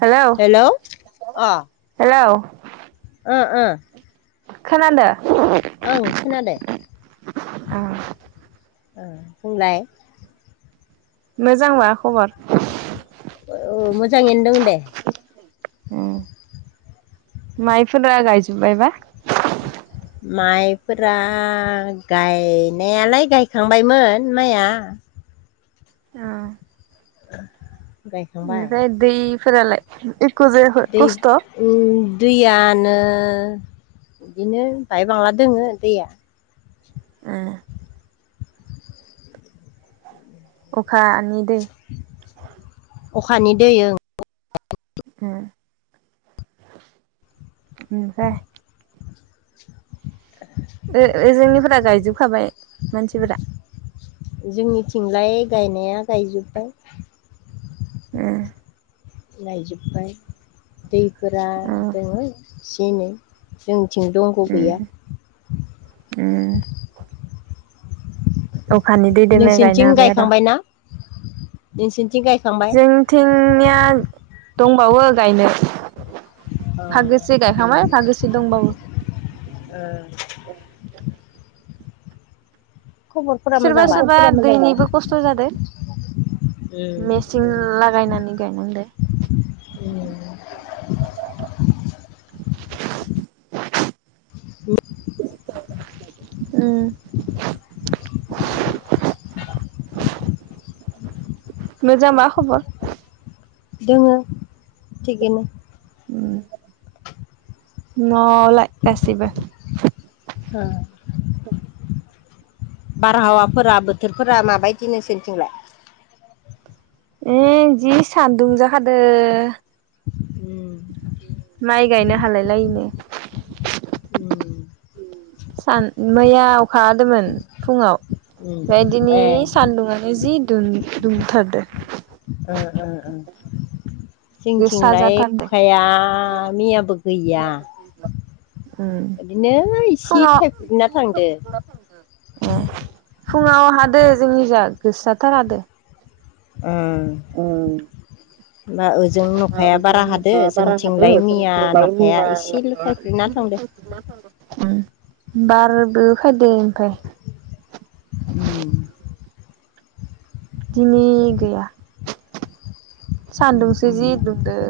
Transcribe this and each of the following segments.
हेल hello अ हेल ओ ओ खोनानो ओं खोनादो औ ओ बुंलाय मोजां मा खबर औ मोजाङैनो दं दे औ माइफोरा गायजोब्बायबा? माइफोरा गायनायालाय गायखांबायमोन माइआ औ गायखांबाय ओमफ्राय दैफोरालाय जायाखै दै खस्थ' ओम दैयानो बिदिनो बाय बांला दोङो दैया ए अखानि दै अखानि दै ओं ए [inaudible] ओम दे [inaudible] ओजोंनिफोरा गायजोबखाबाय मानसिफोरा जोंनिथिंलाय गायनाया गायजोब्बाय ए गायजोब्बाय दैफोरा दोङो एसे एनै जों थिं दंग' गैया अखानि दैदोनो गायनो नोंसोरनिथिं हाबाय आरो गायखांबायना? गायखांबाय जोंथिंनिया दंबावो गायनो अ फागोसे गायखांबाय भागोसे दंबाबो खबरफोरा सोरबा मोजांबा सोरबा दैनिबो खस्थ' जादों मेचिन लागायनानै गायनां दे [inaudible] [unintelligible] उम [unintelligible] मोजां मा खबर दोङो थिगैनो [inaudible] न'आवलाय गासिबो औ बारहावाफोरा बोथोरफोरा माबायदि नोंसिनिथिं लाय? ए जि सान्दुं जाखादों उम माइ गायनो हालायलायिनो उम सान मैया अखाहादोंमोन फुङाव उम बेदिनो ए सान्दुंआनो जि दुमथारदो ओ ओ गोसा जोंथिंलाय जाथारदो अखाया मैयाबो गैया उम बिदिनो इसे फुङाव थाइफुरना थांदो ए फुङाव हादो जोंनि जा गोसाथार हादों ओ होनबा ओजों नखाया बारा हादो जोंथिंलाय मैया नखाया एसेल' थायफ्रिनान [unintelligible] बारबो फैदो ओमफाय उम दिनै गैया उम सान्दुंसो उम जि दुंदो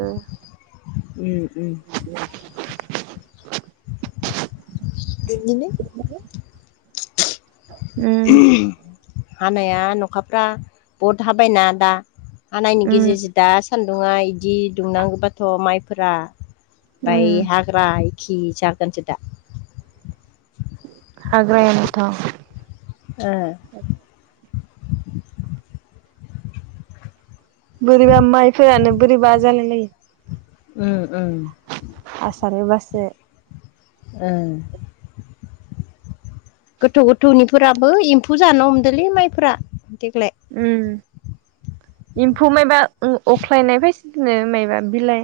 उम उम बिदिनो उम हानाया नखाफ्रा बहुद हाबायना दा हानायनि उम गेजेरजों दा सान्दुंङा इदि दुंनांगोबाथ' माइफोरा माय उम हाग्राय खि जागोनसो दा हाग्रायानोथ' ए। बोरैबा माइफोरानो बोरैबा उम उम जालायलायो। हासार होबासो। ओ। गोथौ -गोथौनिफोराबो एम्फौ जानो हमदोंलै माइफोरा। देग्लाय उम। एम्फौ मायबा अ-अख्लायनाय फायसिदोनो मायबा बिलाइ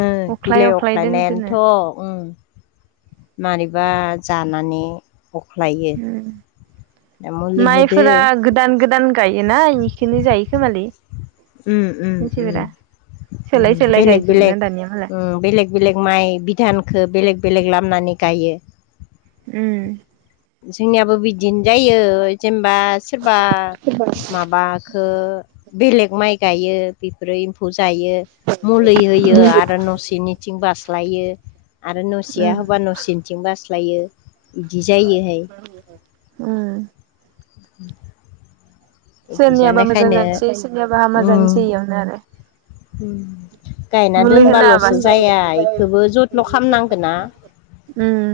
ओ अख्लाय बिलाइ अख्लाय दोनदोनो अख्लायनायानोथ' ओं। मारैबा जानानै अख्लायो। उम दा मुलि होदो माइफोरा गोदान- गोदान गायोना इखौनो जायो खोमालै। ओम, ओम, मानसिफोरा ओम। सोलाय उम सोलाय बेलेग- गायजोबोना बेलेग दानिया मालाय ओम बेलेग -बेलेग माइ बिधानखौ बेलेग -बेलेग [unintelligible] [unintelligible] गायो। उम। जोंनियाबो बिदिनो जायो [unintelligible] बा सोरबा माबाखो बेलेग माइ गायो। बेफोरो एम्फौ जायो। मुलै होयो आरो नसेनिथिं [unintelligible] [unintelligible] आरो न'सेया उम होबा न'सेनिथिं बास्लायो। बिदि जायोहाय। ओम। [unintelligible] इदि सोरनियाबा मोजां जानायखायनो जानोसै, सोरनियाबा हामा जानोसै इयावनो आरो। उम। गायना मुलि होना दोनबाल'सो हाबासो जाया बेखौबो जथ्न' खालामनांगोन ना। उम।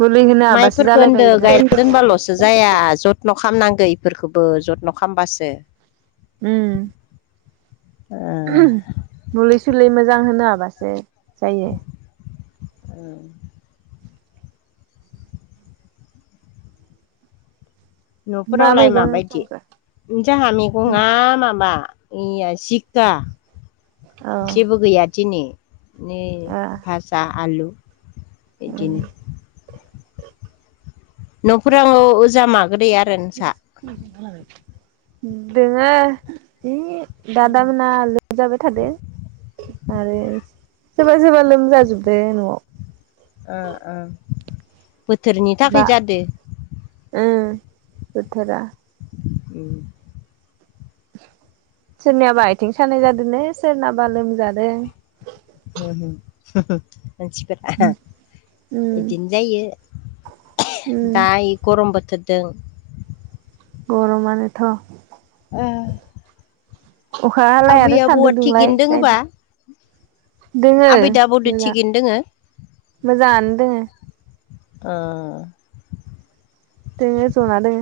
मुलि होनो हाबासो माइफोरखौ होनदों जालायबायो बेयो गायना दोनबाल'सो जाया जथ्न' खालामनांगो [unintelligible] [unintelligible] जथ्न' खालामबासो। उम। ओ मुुलि- सुलि मोजां होनो हाबासो जायो। ओम। मा न'फोरावलाय मैगं माबायदि संखो? जोंहा मैगङा माबा [unintelligible] जिक्खा औ जेबो गैया दिनै। ओ [unintelligible] भाजा आलु उम बिदिनो। न'फोराव अजा माग्रैया दोङो है दादा मोना लोमजाबाय थादो। आरो सोरबा- सोरबा लोमजाजोबदो न'आव। ओ, ओ बोथोरनि बा थाखाय जादो। ओं बोथोरा उम। सोरनियाबा आथिं सानाय जादोंनो सोरनाबा लोमजादों। होम, होम। मानसिफोरा उम बिदिनो जायो उम दा इ गरम [unintelligible] [unintelligible] गरमानोथ' उम। अखा हालाय आरो सान्दुं दुंलाय थिगैनो दोङोबा [unintelligible] दोङो आबै दाबौदो मोजां थिगैनो दोङो मोजाङानो दोङो। ओ। दोङो जना दोङो।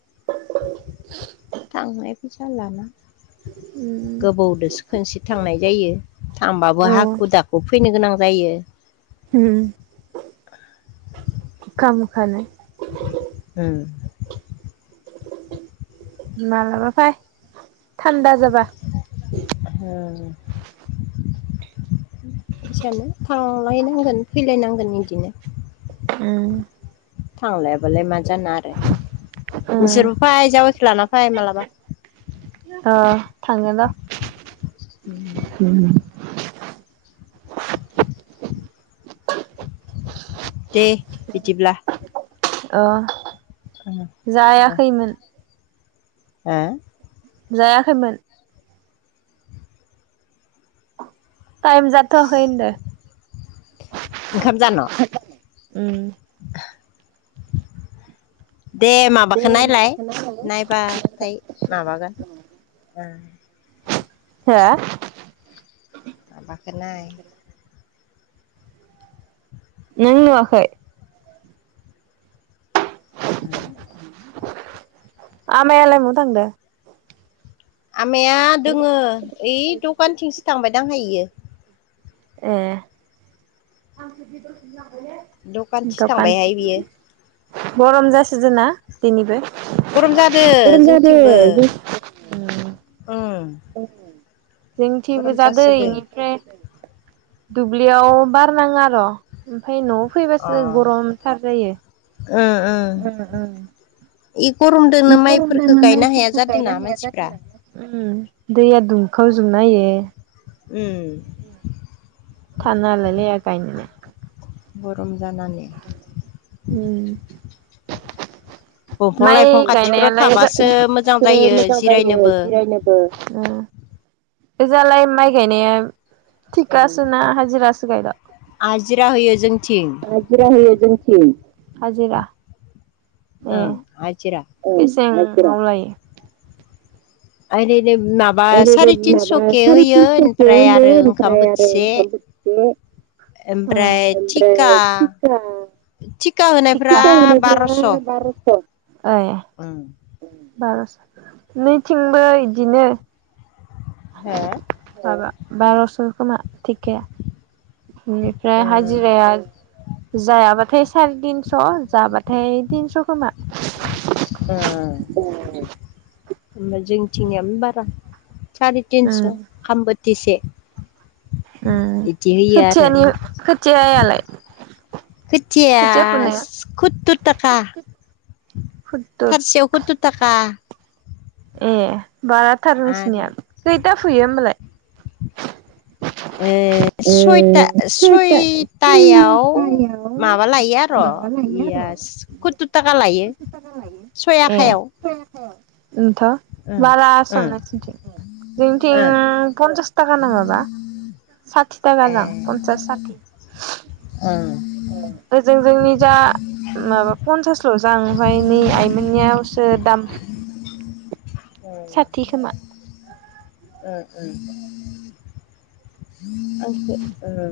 [inaudible] थांनाय फैसा लाना उम। गोबावदोसो खोनसे थांनाय जायो थांबाबो औ हाखु दाखु फैनो गोनां नायो। उम अखा मखानो। ओ। मालाबा फाय थान्दा जाब [unintelligible] इसानो थांलायनांगोन फैलायनांगोन बिदिनो उम। थांलायाबालाय मा जानो आरो। ओ जिरबो फै जावैखे लाना फै माबलाबा। अ थांगोन र' दे बिदिब्ला। अ जायाखैमोन ओ। जायाखैमोन। टाइम जाथ'आखै होनदों। ओंखाम जान' उम। दे माबाखौ नायलाय नायबाथाय माबागोन [inaudible] हो बाखोनाय नों नुआखै? उम। आमायालाय नवाव थांदों? आमाया दोङो ओइ दखानथिंसो थांबाय दांहयो। ए। दखानथि दखानथिं थांबायहाय बियो। गरम जासोदों ना दिनैबो? गरम जादो जोंथिंबो उम जोंथिं बो गरम जादो जासोदो बेनिफ्राय दुब्लियाव बार नाङो आर'। मफाय न'आव अ फैबासो गरमथार जायो। ओ ओ इ गरमदोंनो माइफोरखौ इफोरदोंनो गायनो हाया माइफोरफोरखौ गायनो जादोंना हाया ज मानसिफ्रा जादों न उम। दैया दुंखाव जोंनायो। उम। थानो हालाय लाया गायनोनो। गरम जानानै उम दंफां माइ लाइफां खाथिफोराव गायनायालायसो थाबासो जायो मोजां जायो जिरायनोबो जिरायनोबो बेजालाय माइ गायनाया थिकासो ना हाजिरासो गायला हाजिरा होयो जोंथिं हाजिरा होयो जोंथि हाजिरा। ए ओं हाजिरा [inaudible] बेसां आव लायो? आरे माबा साराय तिनस'केयै होयो ओमफ्राय आरो ओंखाम बोथिसे उम ओमफ्राय थिखा थिखा होनायफ्रा थिखा बार'स' ओइ बार'स' नैथिंबो बिदिनो। हे माबा बार'स' खोमा थिकाया। बेनिफ्राय ओ ओ हाजिराया जायाबाथाय साराय तिनस' जाबाथाय थिनस' खोमा। ए जोंथिंयाम बारा। सारि तिनस' उम खाम बोथिसे। उम इदि होयो आरो खोथियानि खोथियालाय? खोथियाया खुत्तर थाखा। खुत्तुर थारसेयाव खुत्तुर थाखा। ए बाराथार आरो नोंसिनिया खैथा फुयो होमबालाय? ए सय था सयथायाव माबा लायो आर' इयास खुत्तुर थाखा लायो सइ ए आखायाव। ओनथ' ओ बारा ओ आसाम नोंसोरनिथिं ओ जोंनिथिं फन्सास थाखा नायाबा साथि थाखा जां ए पन्सास साथि ओ ओजों जोंनि जा माबा पन्सासल' जां ओमफ्राय नै आइमोननियावसो दाम साथि खोमा। ओ ओ अके ओ।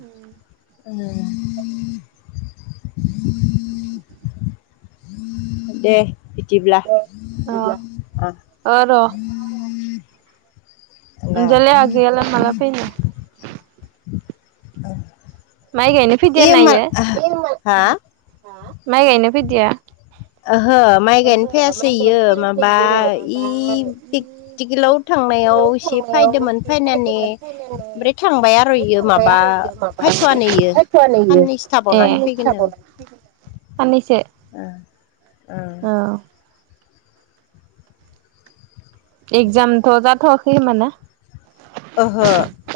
उम। ओ। दे बिदिब्ला। अ अ र' ना अनजालि आगैयालाय माला फैयोनो? ओ। माइ गायनो फैदिया ना इयो हा माइ गायनो फैदिया? ओहो माइ गायनो फैयासै इयो माबा इ पेकटिकेलाव थांनायाव आव से फैदोंमोन फैनानै ओमफ्राय थांबाय आरोयो माबा फायथ'वानो ए ए सानैैसो ओ ओ। एगजामथ' जाथ'वाखै होमबाना? ओहो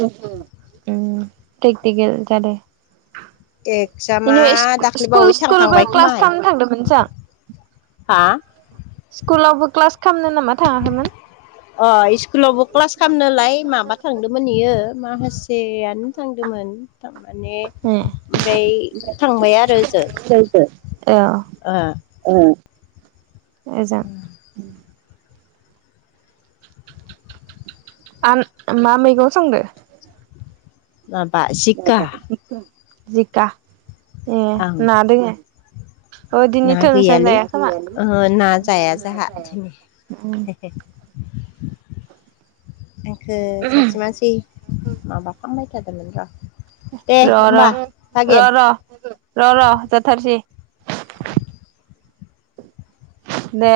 उम पेकथिकेल जादो। एगजामा इनि इस्कु स्कुल दाख्लैबावै स्कुलबो थांखांबाय क्लास खोमाहाय खालामनो थांदोमोनसां? हा? स्कुलावबो मा थाङाखैमोन? अ इस्कुलावबो क्लास खालामनोलाय माबा थांदोंमोन इयो माखासेयान थांदोंमोन थां माने ए ओमफ्राय थांबाय आरो ओजो। ए ओ। ओजों। आम मा मैगं संदों? माबा जिखा जिखा ए आं ना दोङो? अ ना दिनैथ' नोंस्रा गैयालै जाया खोमा ओहो ना जाया जोहा दिनै। हे हे। आंखो सासे मानसि माबा खालामबाय थादोंमोन र'। दे र र होमबा र भागेन र र र जाथारसै। दे।